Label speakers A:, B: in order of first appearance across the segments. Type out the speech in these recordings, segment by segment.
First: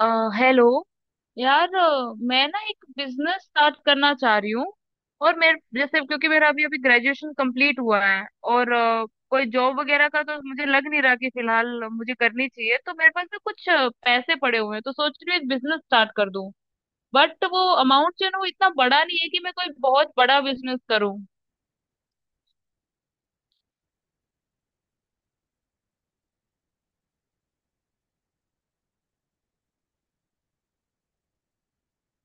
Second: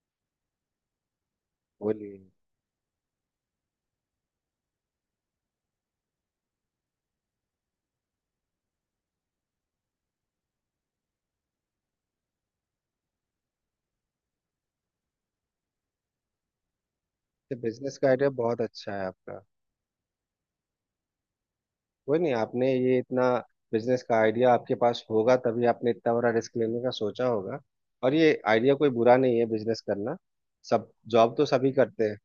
A: अ, hello यार,
B: बोलिए।
A: मैं ना एक बिजनेस स्टार्ट करना चाह रही हूँ। और मेरे जैसे, क्योंकि मेरा अभी अभी ग्रेजुएशन कंप्लीट हुआ है और कोई जॉब वगैरह का तो मुझे लग नहीं रहा कि फिलहाल मुझे करनी चाहिए। तो मेरे पास ना कुछ पैसे पड़े हुए हैं, तो सोच रही हूँ एक बिजनेस स्टार्ट कर दूँ। बट वो
B: बिजनेस का
A: अमाउंट जो
B: आइडिया
A: है ना, वो
B: बहुत
A: इतना
B: अच्छा
A: बड़ा
B: है
A: नहीं है
B: आपका।
A: कि मैं कोई बहुत बड़ा बिजनेस करूँ।
B: कोई नहीं, आपने ये इतना, बिजनेस का आइडिया आपके पास होगा तभी आपने इतना बड़ा रिस्क लेने का सोचा होगा। और ये आइडिया कोई बुरा नहीं है, बिजनेस करना। सब, जॉब तो सभी करते हैं,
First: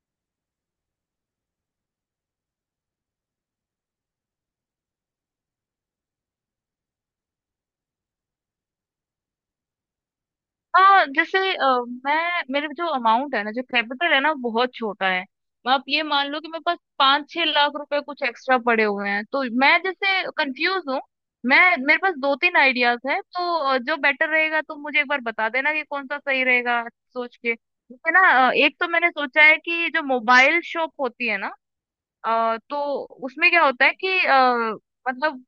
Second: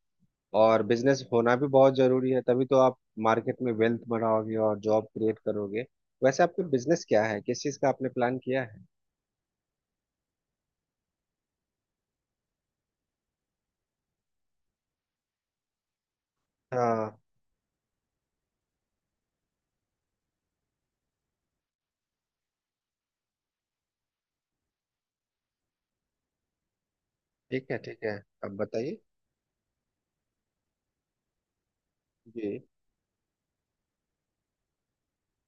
B: और बिजनेस होना भी बहुत जरूरी है, तभी तो आप मार्केट में वेल्थ बनाओगे और जॉब क्रिएट करोगे। वैसे आपके बिजनेस क्या है, किस चीज़ का आपने प्लान किया है?
A: हाँ, जैसे, मैं मेरे जो अमाउंट है ना, जो कैपिटल है ना, वो बहुत छोटा है। आप ये मान लो कि मेरे पास
B: हाँ,
A: पाँच छह लाख रुपए कुछ एक्स्ट्रा पड़े हुए हैं, तो मैं जैसे कंफ्यूज हूँ। मैं, मेरे पास दो तीन आइडियाज हैं, तो जो बेटर रहेगा तुम मुझे एक बार बता देना कि कौन सा सही रहेगा, सोच के
B: ठीक है ठीक
A: जैसे
B: है,
A: ना।
B: अब
A: एक तो
B: बताइए।
A: मैंने सोचा है कि जो मोबाइल शॉप होती है ना अ,
B: जी।
A: तो उसमें क्या होता है कि मतलब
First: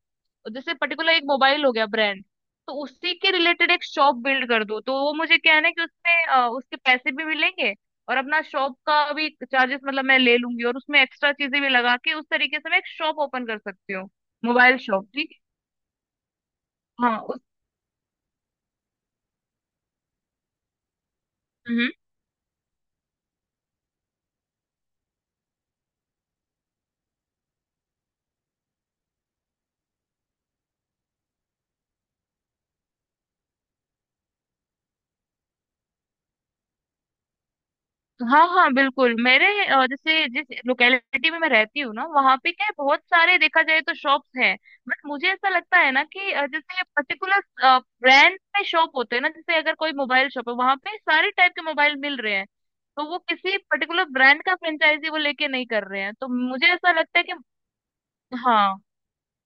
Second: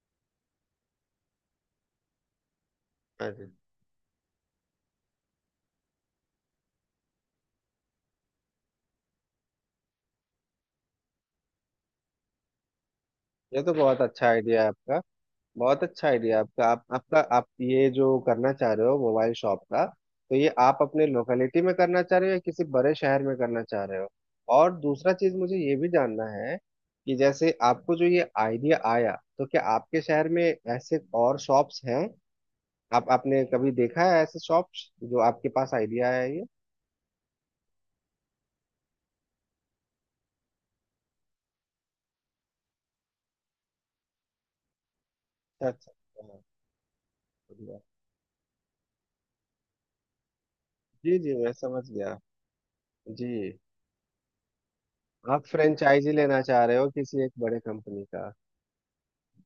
A: जैसे पर्टिकुलर एक मोबाइल हो गया ब्रांड, तो उसी के
B: अरे,
A: रिलेटेड एक शॉप बिल्ड कर दो, तो वो मुझे क्या है ना कि उसमें, उसके पैसे भी मिलेंगे और अपना शॉप का भी चार्जेस मतलब मैं ले लूंगी और उसमें एक्स्ट्रा चीजें भी लगा के उस तरीके से मैं एक शॉप ओपन कर
B: ये तो
A: सकती
B: बहुत
A: हूँ।
B: अच्छा आइडिया है
A: मोबाइल
B: आपका।
A: शॉप, ठीक
B: बहुत अच्छा आइडिया आपका। आप
A: है?
B: आपका
A: हाँ।
B: आप ये जो करना चाह रहे हो मोबाइल शॉप का, तो ये आप अपने लोकेलिटी में
A: उस
B: करना चाह रहे हो या किसी बड़े शहर में करना चाह रहे हो? और दूसरा चीज मुझे ये भी जानना है कि जैसे आपको जो ये आइडिया आया, तो क्या आपके शहर में ऐसे और शॉप्स हैं? आप आपने कभी देखा है ऐसे शॉप्स जो आपके पास आइडिया आया है ये?
A: हाँ हाँ, बिल्कुल। मेरे, जैसे जिस लोकेलिटी में मैं रहती हूँ ना, वहाँ पे क्या है, बहुत सारे देखा जाए तो शॉप्स हैं। बट मुझे ऐसा लगता
B: अच्छा
A: है ना
B: अच्छा,
A: कि
B: हाँ,
A: अ, जैसे पर्टिकुलर
B: बढ़िया।
A: ब्रांड में शॉप होते हैं ना, जैसे अगर कोई मोबाइल शॉप है, वहाँ पे
B: जी
A: सारे
B: जी, मैं
A: टाइप के
B: समझ
A: मोबाइल मिल
B: गया।
A: रहे हैं, तो वो
B: जी।
A: किसी पर्टिकुलर ब्रांड का फ्रेंचाइजी वो
B: आप
A: लेके नहीं कर रहे
B: फ्रेंचाइजी
A: हैं, तो
B: लेना चाह
A: मुझे
B: रहे हो
A: ऐसा लगता है
B: किसी एक
A: कि
B: बड़े कंपनी का?
A: हाँ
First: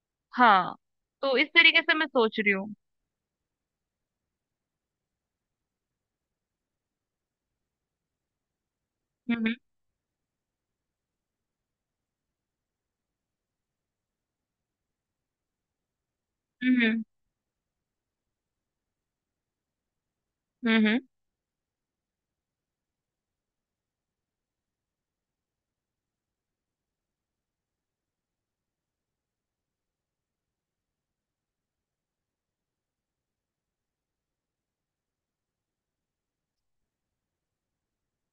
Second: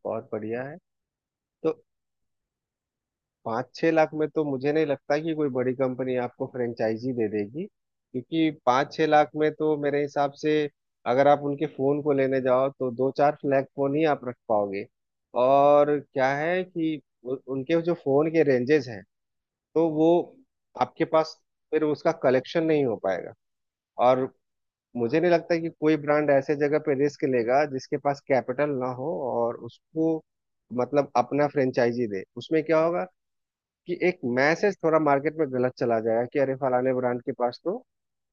B: बहुत बढ़िया
A: हाँ।
B: है।
A: तो इस
B: तो
A: तरीके से मैं सोच रही हूँ।
B: 5-6 लाख में तो मुझे नहीं लगता कि कोई बड़ी कंपनी आपको फ्रेंचाइजी दे देगी, क्योंकि 5-6 लाख में
A: हम्म
B: तो मेरे हिसाब से अगर आप उनके फोन को लेने जाओ तो दो चार फ्लैग फोन ही आप रख पाओगे। और क्या है कि
A: हम्म
B: उनके जो फोन के रेंजेस हैं, तो वो
A: हम्म हम्म
B: आपके पास, फिर उसका कलेक्शन नहीं हो पाएगा। और मुझे नहीं लगता कि कोई ब्रांड ऐसे जगह पे रिस्क लेगा जिसके पास कैपिटल ना हो, और उसको, मतलब अपना फ्रेंचाइजी दे। उसमें क्या होगा कि एक मैसेज थोड़ा मार्केट में गलत चला जाएगा कि अरे, फलाने ब्रांड के पास तो,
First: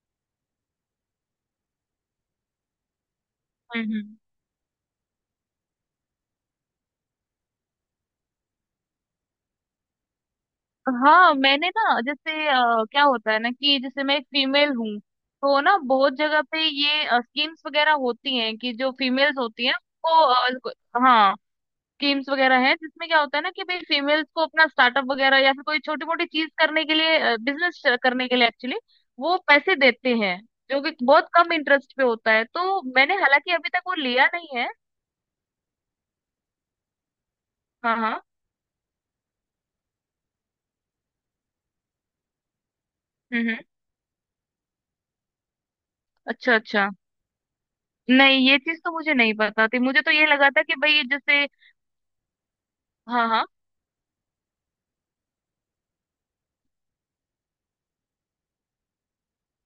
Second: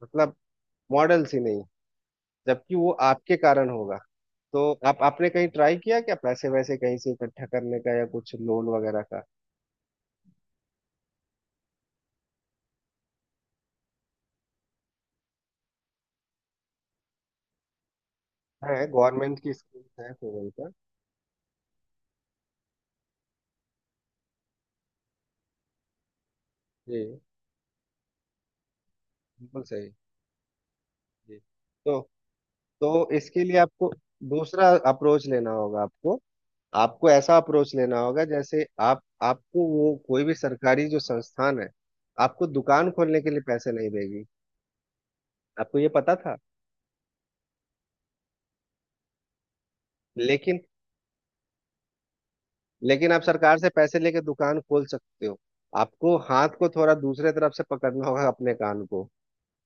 B: मतलब, मॉडल्स ही नहीं, जबकि वो आपके कारण
A: हम्म
B: होगा।
A: हम्म
B: तो आप आपने कहीं ट्राई किया क्या, पैसे वैसे कहीं से इकट्ठा करने का या कुछ लोन वगैरह का?
A: हाँ, मैंने ना, जैसे, क्या होता है ना, कि जैसे मैं एक फीमेल हूँ, तो ना बहुत जगह पे ये स्कीम्स वगैरह होती हैं कि
B: है,
A: जो फीमेल्स
B: गवर्नमेंट की
A: होती हैं
B: स्कीम है फेवल
A: उनको
B: का।
A: अ, हाँ, स्कीम्स वगैरह हैं, जिसमें क्या होता है ना कि भाई फीमेल्स को अपना स्टार्टअप वगैरह या फिर कोई छोटी मोटी चीज करने के
B: जी,
A: लिए, बिजनेस करने के लिए एक्चुअली वो
B: बिल्कुल
A: पैसे
B: सही।
A: देते हैं, जो कि बहुत
B: जी।
A: कम इंटरेस्ट
B: तो
A: पे होता है। तो
B: तो
A: मैंने
B: इसके
A: हालांकि
B: लिए
A: अभी तक
B: आपको
A: वो लिया नहीं
B: दूसरा
A: है।
B: अप्रोच लेना होगा। आपको, आपको ऐसा अप्रोच
A: हाँ
B: लेना
A: हाँ।
B: होगा जैसे, आप, आपको वो कोई भी सरकारी जो संस्थान है, आपको दुकान खोलने के लिए
A: हम्म
B: पैसे
A: हम्म
B: नहीं देगी। आपको ये पता था?
A: अच्छा अच्छा, नहीं ये चीज तो मुझे नहीं पता थी, मुझे तो ये लगा
B: लेकिन,
A: था कि भाई जैसे
B: लेकिन आप
A: हाँ हाँ।
B: सरकार से पैसे लेके दुकान खोल सकते हो। आपको हाथ को थोड़ा दूसरे तरफ से पकड़ना होगा अपने कान को।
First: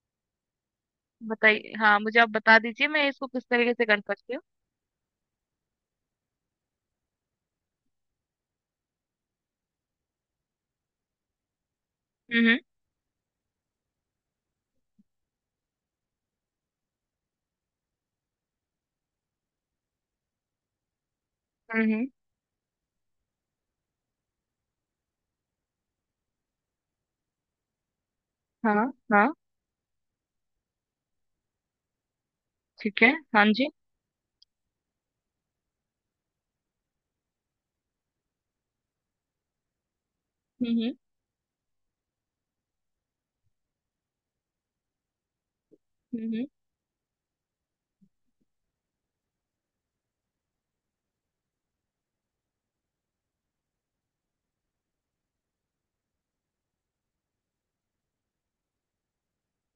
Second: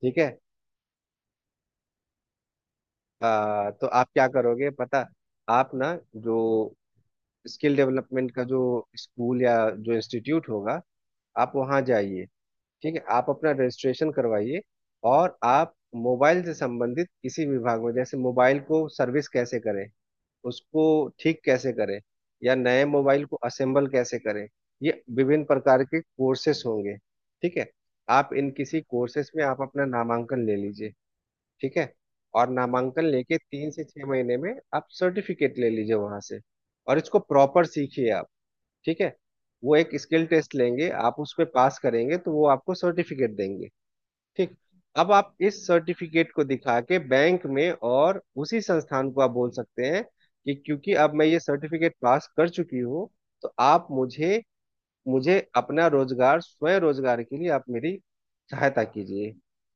B: ठीक है।
A: बताइए, हाँ, मुझे आप बता दीजिए मैं इसको किस तरीके से
B: तो
A: कर
B: आप क्या
A: सकती हूँ।
B: करोगे पता? आप ना, जो स्किल डेवलपमेंट का जो स्कूल या जो इंस्टीट्यूट होगा, आप वहाँ जाइए।
A: हम्म
B: ठीक है, आप अपना रजिस्ट्रेशन करवाइए। और आप मोबाइल से संबंधित किसी विभाग में, जैसे मोबाइल को सर्विस कैसे करें, उसको ठीक कैसे
A: हम्म
B: करें,
A: हम्म,
B: या नए मोबाइल को असेंबल कैसे करें, ये विभिन्न प्रकार के कोर्सेस होंगे। ठीक है। आप इन
A: हाँ
B: किसी कोर्सेस
A: हाँ।
B: में आप अपना नामांकन ले लीजिए। ठीक है। और
A: ठीक
B: नामांकन
A: है।
B: लेके
A: हाँ जी।
B: 3 से 6 महीने में आप सर्टिफिकेट ले लीजिए वहां से। और इसको प्रॉपर सीखिए आप। ठीक है। वो एक स्किल टेस्ट लेंगे,
A: हम्म
B: आप उस पे पास करेंगे तो वो आपको सर्टिफिकेट देंगे। ठीक। अब आप इस
A: हम्म
B: सर्टिफिकेट को
A: हम्म,
B: दिखा के बैंक में और उसी संस्थान को आप बोल सकते हैं कि क्योंकि अब मैं ये सर्टिफिकेट पास कर चुकी हूँ, तो आप मुझे, मुझे अपना रोजगार, स्वयं रोजगार के लिए आप मेरी सहायता कीजिए,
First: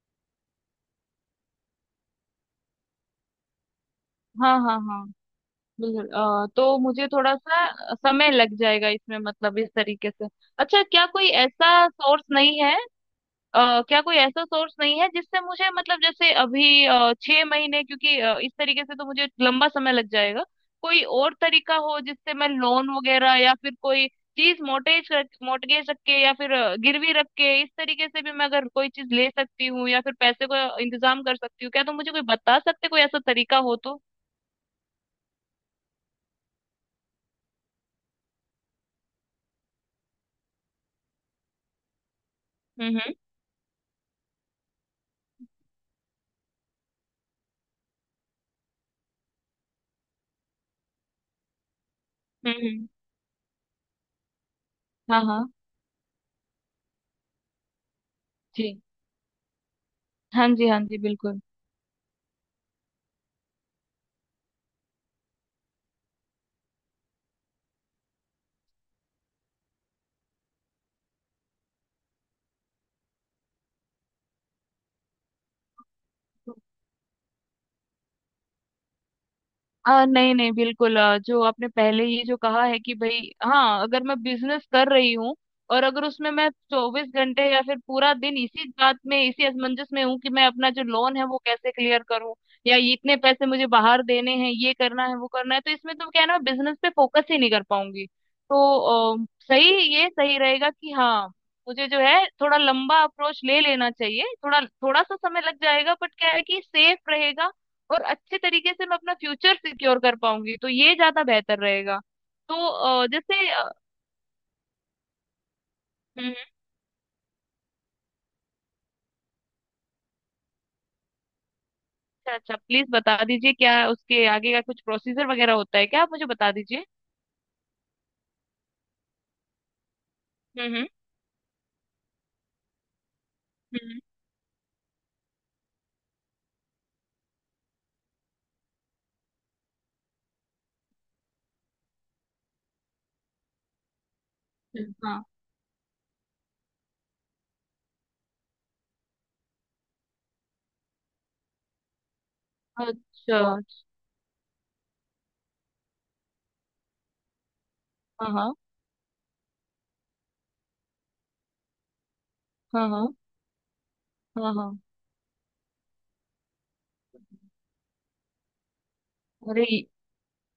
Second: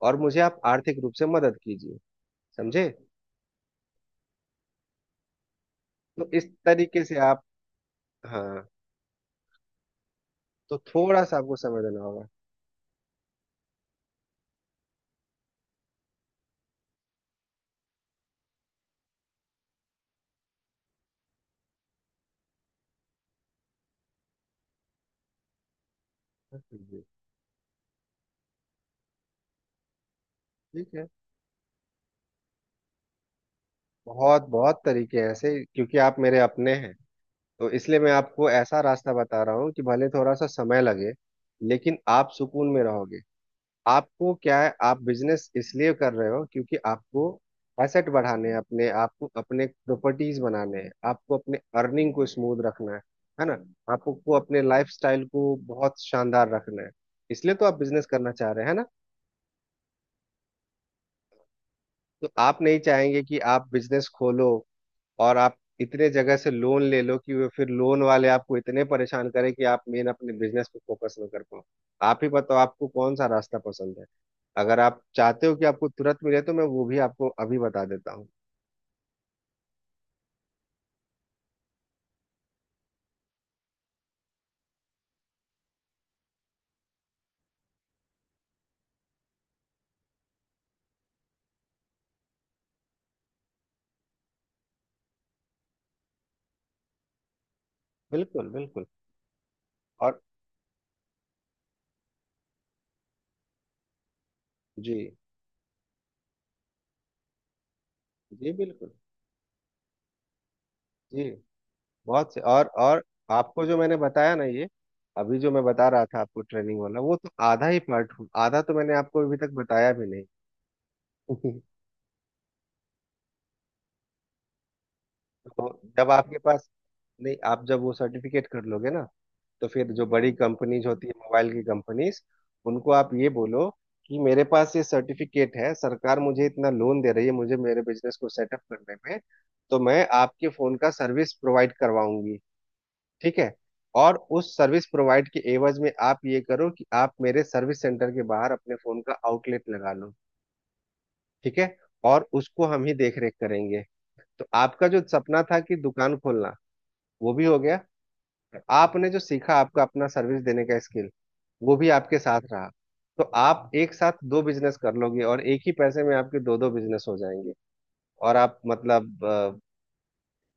B: और मुझे आप आर्थिक रूप से मदद कीजिए। समझे?
A: हाँ हाँ हाँ, बिल्कुल।
B: तो इस
A: तो
B: तरीके
A: मुझे
B: से
A: थोड़ा
B: आप,
A: सा समय लग
B: हाँ,
A: जाएगा इसमें, मतलब इस तरीके से।
B: तो
A: अच्छा, क्या
B: थोड़ा
A: कोई
B: सा आपको समझ
A: ऐसा
B: देना
A: सोर्स
B: होगा।
A: नहीं है, क्या कोई ऐसा सोर्स नहीं है जिससे मुझे, मतलब जैसे अभी, छह महीने क्योंकि, इस तरीके से तो मुझे लंबा समय लग जाएगा। कोई और तरीका हो जिससे मैं लोन वगैरह या फिर कोई चीज मोटेज रख मोटगेज रख के या फिर,
B: जी,
A: गिरवी रख के, इस तरीके से भी मैं अगर कोई चीज ले सकती हूँ या फिर पैसे को
B: ठीक है।
A: इंतजाम कर सकती हूँ, क्या तुम मुझे कोई बता सकते, कोई ऐसा तरीका हो तो।
B: बहुत बहुत तरीके हैं ऐसे, क्योंकि आप मेरे अपने हैं, तो इसलिए मैं आपको ऐसा रास्ता बता रहा हूँ कि भले थोड़ा सा समय लगे, लेकिन आप सुकून में
A: हम्म हम्म
B: रहोगे। आपको क्या है, आप बिजनेस इसलिए कर रहे हो क्योंकि आपको एसेट बढ़ाने हैं अपने, आपको अपने प्रॉपर्टीज बनाने हैं, आपको अपने अर्निंग को
A: हम्म
B: स्मूथ
A: हम्म।
B: रखना है ना? आपको अपने
A: हाँ।
B: लाइफस्टाइल
A: हाँ
B: को बहुत शानदार रखना है, इसलिए तो आप बिजनेस करना चाह रहे हैं, है
A: जी।
B: ना?
A: हाँ जी। हाँ जी, बिल्कुल।
B: तो आप नहीं चाहेंगे कि आप बिजनेस खोलो और आप इतने जगह से लोन ले लो कि वो फिर लोन वाले आपको इतने परेशान करें कि आप मेन अपने बिजनेस पे फोकस ना कर पाओ। आप ही बताओ आपको कौन सा रास्ता पसंद है? अगर आप चाहते हो कि आपको तुरंत मिले, तो मैं वो भी आपको अभी बता देता हूँ।
A: नहीं नहीं, बिल्कुल, जो आपने पहले ये जो कहा है कि भाई, हाँ, अगर मैं बिजनेस कर रही हूँ और अगर उसमें मैं चौबीस घंटे या फिर पूरा दिन इसी बात में, इसी असमंजस में हूँ कि मैं अपना जो लोन है वो कैसे क्लियर करूँ या ये इतने पैसे मुझे बाहर देने हैं, ये करना है वो करना है, तो इसमें तो क्या है ना, मैं बिजनेस पे फोकस ही नहीं कर पाऊंगी।
B: बिल्कुल
A: तो
B: बिल्कुल।
A: आ, सही, ये
B: और
A: सही रहेगा कि हाँ, मुझे जो है थोड़ा लंबा अप्रोच ले लेना चाहिए, थोड़ा
B: जी,
A: थोड़ा सा समय लग जाएगा बट क्या है कि सेफ रहेगा और अच्छे
B: जी
A: तरीके से
B: बिल्कुल।
A: मैं अपना फ्यूचर सिक्योर कर पाऊंगी, तो ये ज्यादा
B: जी।
A: बेहतर रहेगा।
B: बहुत से।
A: तो
B: और
A: अ, जैसे
B: आपको
A: अ,
B: जो मैंने बताया ना, ये अभी जो मैं बता रहा था
A: हम्म, हम्म,
B: आपको ट्रेनिंग वाला, वो तो आधा ही पार्ट। आधा तो मैंने आपको अभी तक बताया भी नहीं।
A: अच्छा अच्छा, प्लीज बता दीजिए, क्या उसके आगे का कुछ प्रोसीजर वगैरह
B: तो
A: होता है, क्या आप
B: जब
A: मुझे
B: आपके
A: बता
B: पास,
A: दीजिए।
B: नहीं, आप जब वो सर्टिफिकेट कर लोगे ना, तो फिर जो बड़ी
A: हम्म
B: कंपनीज
A: हम्म
B: होती है मोबाइल की कंपनीज, उनको आप ये बोलो
A: हम्म,
B: कि मेरे पास ये सर्टिफिकेट है, सरकार मुझे इतना लोन दे रही है मुझे मेरे बिजनेस को सेटअप करने में, तो मैं आपके फोन का सर्विस प्रोवाइड करवाऊंगी। ठीक है। और उस सर्विस
A: हाँ।
B: प्रोवाइड के एवज में आप ये करो कि आप मेरे सर्विस सेंटर के बाहर अपने फोन का आउटलेट लगा लो। ठीक है। और उसको हम ही देख रेख
A: अच्छा अच्छा,
B: करेंगे। तो आपका जो सपना था कि दुकान खोलना, वो भी हो गया।
A: हाँ हाँ।
B: आपने जो सीखा, आपका अपना सर्विस देने का स्किल, वो भी आपके साथ रहा।
A: हाँ हाँ।
B: तो आप एक साथ दो
A: हाँ
B: बिजनेस
A: हाँ।
B: कर लोगे, और एक ही पैसे में आपके दो दो बिजनेस हो जाएंगे। और आप, मतलब,
A: अरे,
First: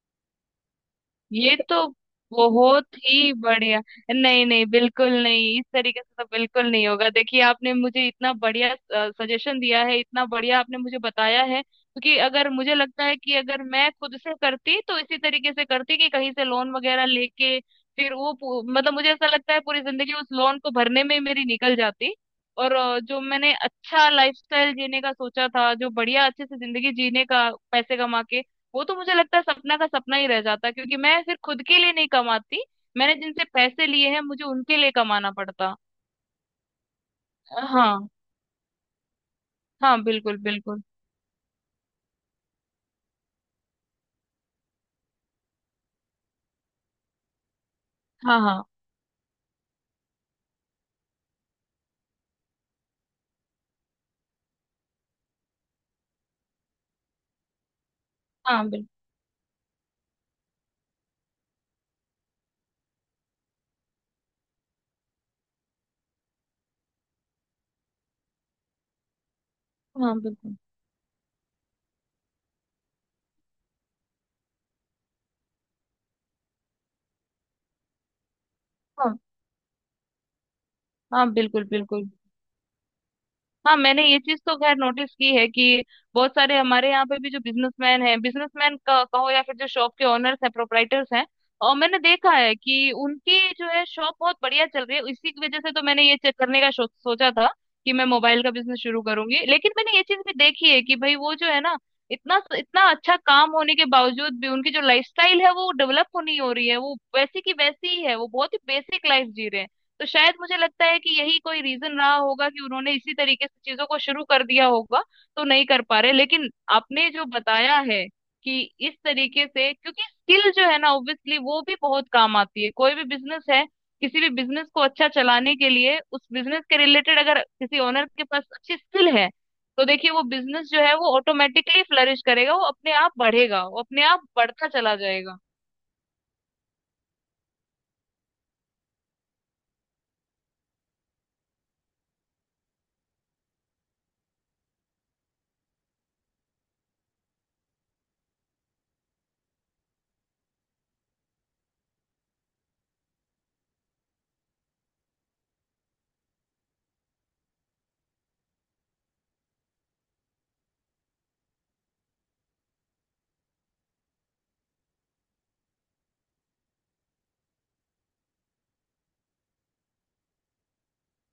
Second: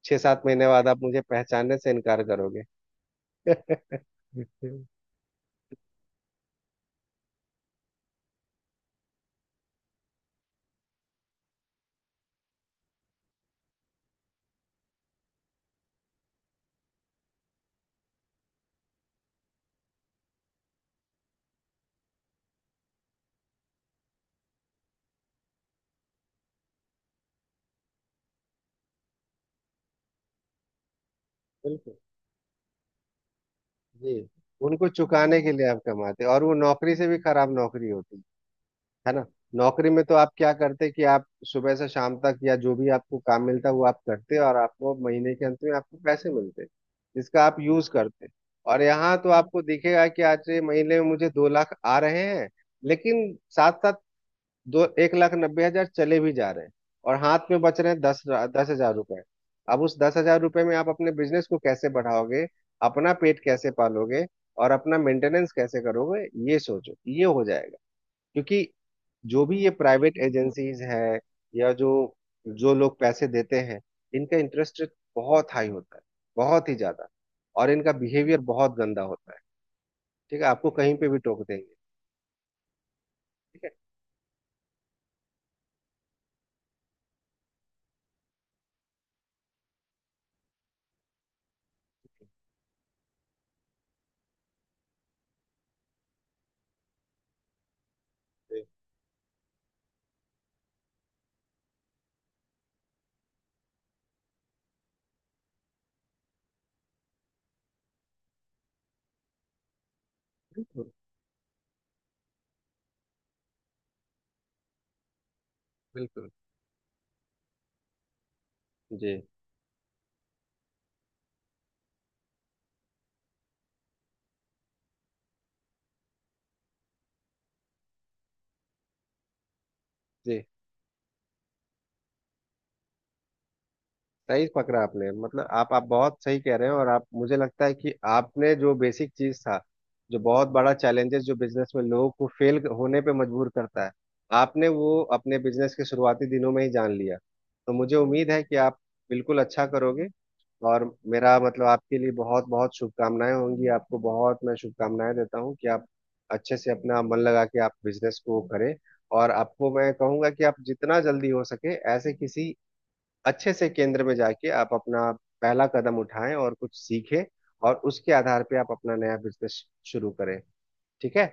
B: 6-7 महीने बाद आप मुझे
A: ये
B: पहचानने
A: तो
B: से इनकार करोगे।
A: बहुत ही बढ़िया। नहीं नहीं,
B: बिल्कुल।
A: बिल्कुल नहीं, इस तरीके से तो बिल्कुल नहीं होगा। देखिए, आपने मुझे इतना बढ़िया सजेशन दिया है, इतना बढ़िया आपने मुझे बताया है, क्योंकि अगर मुझे लगता है कि अगर मैं खुद से करती तो इसी तरीके से करती, कि कहीं से लोन वगैरह लेके, फिर वो मतलब मुझे ऐसा लगता है पूरी जिंदगी उस लोन को भरने में ही मेरी निकल जाती। और, जो मैंने अच्छा लाइफस्टाइल जीने का सोचा था, जो बढ़िया अच्छे से जिंदगी जीने का पैसे कमा के, वो तो मुझे लगता है सपना का सपना ही रह जाता, क्योंकि मैं फिर खुद के लिए नहीं कमाती, मैंने जिनसे पैसे लिए हैं
B: जी।
A: मुझे उनके
B: उनको
A: लिए कमाना
B: चुकाने के लिए
A: पड़ता।
B: आप कमाते, और वो नौकरी से भी खराब नौकरी
A: हाँ
B: होती। है ना? नौकरी
A: हाँ।
B: में तो आप
A: बिल्कुल
B: क्या
A: बिल्कुल।
B: करते कि आप सुबह से शाम तक या जो भी आपको काम मिलता वो आप करते, और आपको महीने के अंत में आपको पैसे मिलते, जिसका आप यूज करते।
A: हाँ हाँ
B: और यहाँ तो आपको दिखेगा कि आज ये महीने में मुझे 2 लाख आ रहे हैं, लेकिन साथ साथ दो, 1,90,000 चले भी जा रहे हैं, और हाथ में बच रहे हैं दस
A: हाँ,
B: दस
A: बिल्कुल।
B: हजार रुपए। अब उस 10 हजार रुपए में आप अपने बिजनेस को कैसे बढ़ाओगे? अपना पेट कैसे पालोगे? और अपना मेंटेनेंस कैसे करोगे? ये सोचो, ये हो जाएगा। क्योंकि जो भी ये
A: हाँ,
B: प्राइवेट
A: बिल्कुल।
B: एजेंसीज हैं, या जो, जो लोग पैसे देते हैं, इनका इंटरेस्ट रेट बहुत हाई होता है, बहुत ही ज्यादा, और इनका बिहेवियर बहुत गंदा
A: हाँ
B: होता है। ठीक है, आपको कहीं पे भी
A: हाँ,
B: टोक देंगे।
A: बिल्कुल बिल्कुल।
B: ठीक है।
A: हाँ, मैंने ये चीज तो खैर नोटिस की है कि बहुत सारे हमारे यहाँ पे भी जो बिजनेसमैन हैं, बिजनेसमैन का कहो या फिर जो शॉप के ओनर्स हैं, प्रोपराइटर्स हैं, और मैंने देखा है कि उनकी जो है शॉप बहुत बढ़िया चल रही है, इसी की वजह से तो मैंने ये चेक करने का सोचा था कि मैं मोबाइल का बिजनेस शुरू करूंगी। लेकिन मैंने ये चीज भी देखी है कि भाई वो जो है ना, इतना इतना अच्छा काम होने के बावजूद भी उनकी जो लाइफस्टाइल है वो डेवलप होनी हो रही है, वो वैसी की वैसी ही है, वो बहुत ही बेसिक लाइफ जी रहे हैं। तो शायद मुझे लगता
B: बिल्कुल
A: है कि यही कोई रीजन रहा होगा कि उन्होंने इसी तरीके से चीजों को शुरू कर दिया होगा, तो नहीं कर पा रहे।
B: बिल्कुल।
A: लेकिन आपने जो बताया है कि इस
B: जी,
A: तरीके से, क्योंकि स्किल जो है ना ऑब्वियसली वो भी बहुत काम आती है, कोई भी बिजनेस है, किसी भी बिजनेस को अच्छा चलाने के लिए उस बिजनेस के रिलेटेड अगर किसी ओनर के पास अच्छी स्किल है, तो देखिए वो
B: जी।
A: बिजनेस जो है वो ऑटोमेटिकली फ्लरिश करेगा, वो अपने आप बढ़ेगा, वो अपने आप
B: सही
A: बढ़ता
B: पकड़ा
A: चला
B: आपने,
A: जाएगा।
B: मतलब आप बहुत सही कह रहे हैं, और आप, मुझे लगता है कि आपने जो बेसिक चीज था, जो बहुत बड़ा चैलेंजेस जो बिजनेस में लोगों को फेल होने पे मजबूर करता है, आपने वो अपने बिजनेस के शुरुआती दिनों में ही जान लिया। तो मुझे उम्मीद है कि आप बिल्कुल अच्छा करोगे। और मेरा मतलब, आपके लिए बहुत बहुत शुभकामनाएं होंगी, आपको बहुत मैं शुभकामनाएं देता हूँ कि आप अच्छे से अपना मन लगा के आप बिजनेस को करें। और आपको मैं कहूंगा कि आप जितना जल्दी हो सके ऐसे किसी अच्छे से केंद्र में जाके आप अपना पहला कदम उठाएं और कुछ सीखें, और उसके आधार पे आप अपना नया बिजनेस शुरू करें। ठीक है।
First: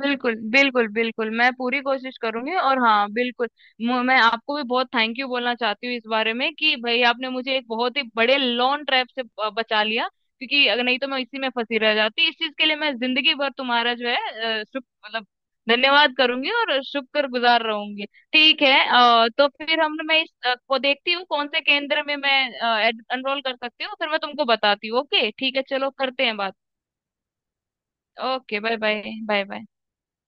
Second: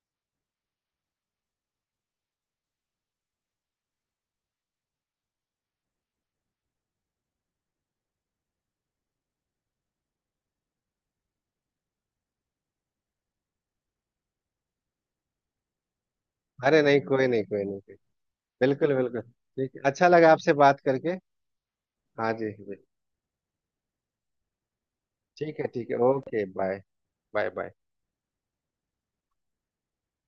A: बिल्कुल बिल्कुल बिल्कुल, मैं पूरी कोशिश करूंगी, और हाँ, बिल्कुल। मैं आपको भी बहुत थैंक यू बोलना चाहती हूँ इस बारे में, कि भाई आपने मुझे एक बहुत ही बड़े लॉन्ग ट्रैप से बचा लिया, क्योंकि अगर नहीं तो मैं इसी में फंसी रह जाती। इस चीज के लिए मैं जिंदगी भर तुम्हारा जो है, शुभ, मतलब धन्यवाद करूंगी
B: अरे
A: और
B: नहीं, कोई
A: शुक्र
B: नहीं,
A: गुजार
B: कोई नहीं, कोई,
A: रहूंगी। ठीक है
B: बिल्कुल बिल्कुल,
A: अ, तो
B: ठीक है,
A: फिर हम
B: अच्छा
A: मैं इस
B: लगा आपसे
A: अ, को
B: बात
A: देखती
B: करके।
A: हूँ कौन से केंद्र में
B: हाँ
A: मैं
B: जी, बिल्कुल।
A: एनरोल कर सकती हूँ, फिर मैं तुमको बताती हूँ। ओके, ठीक
B: ठीक
A: है,
B: है, ठीक
A: चलो
B: है,
A: करते हैं
B: ओके,
A: बात।
B: Bye. Bye bye.
A: Okay bye bye. Bye bye.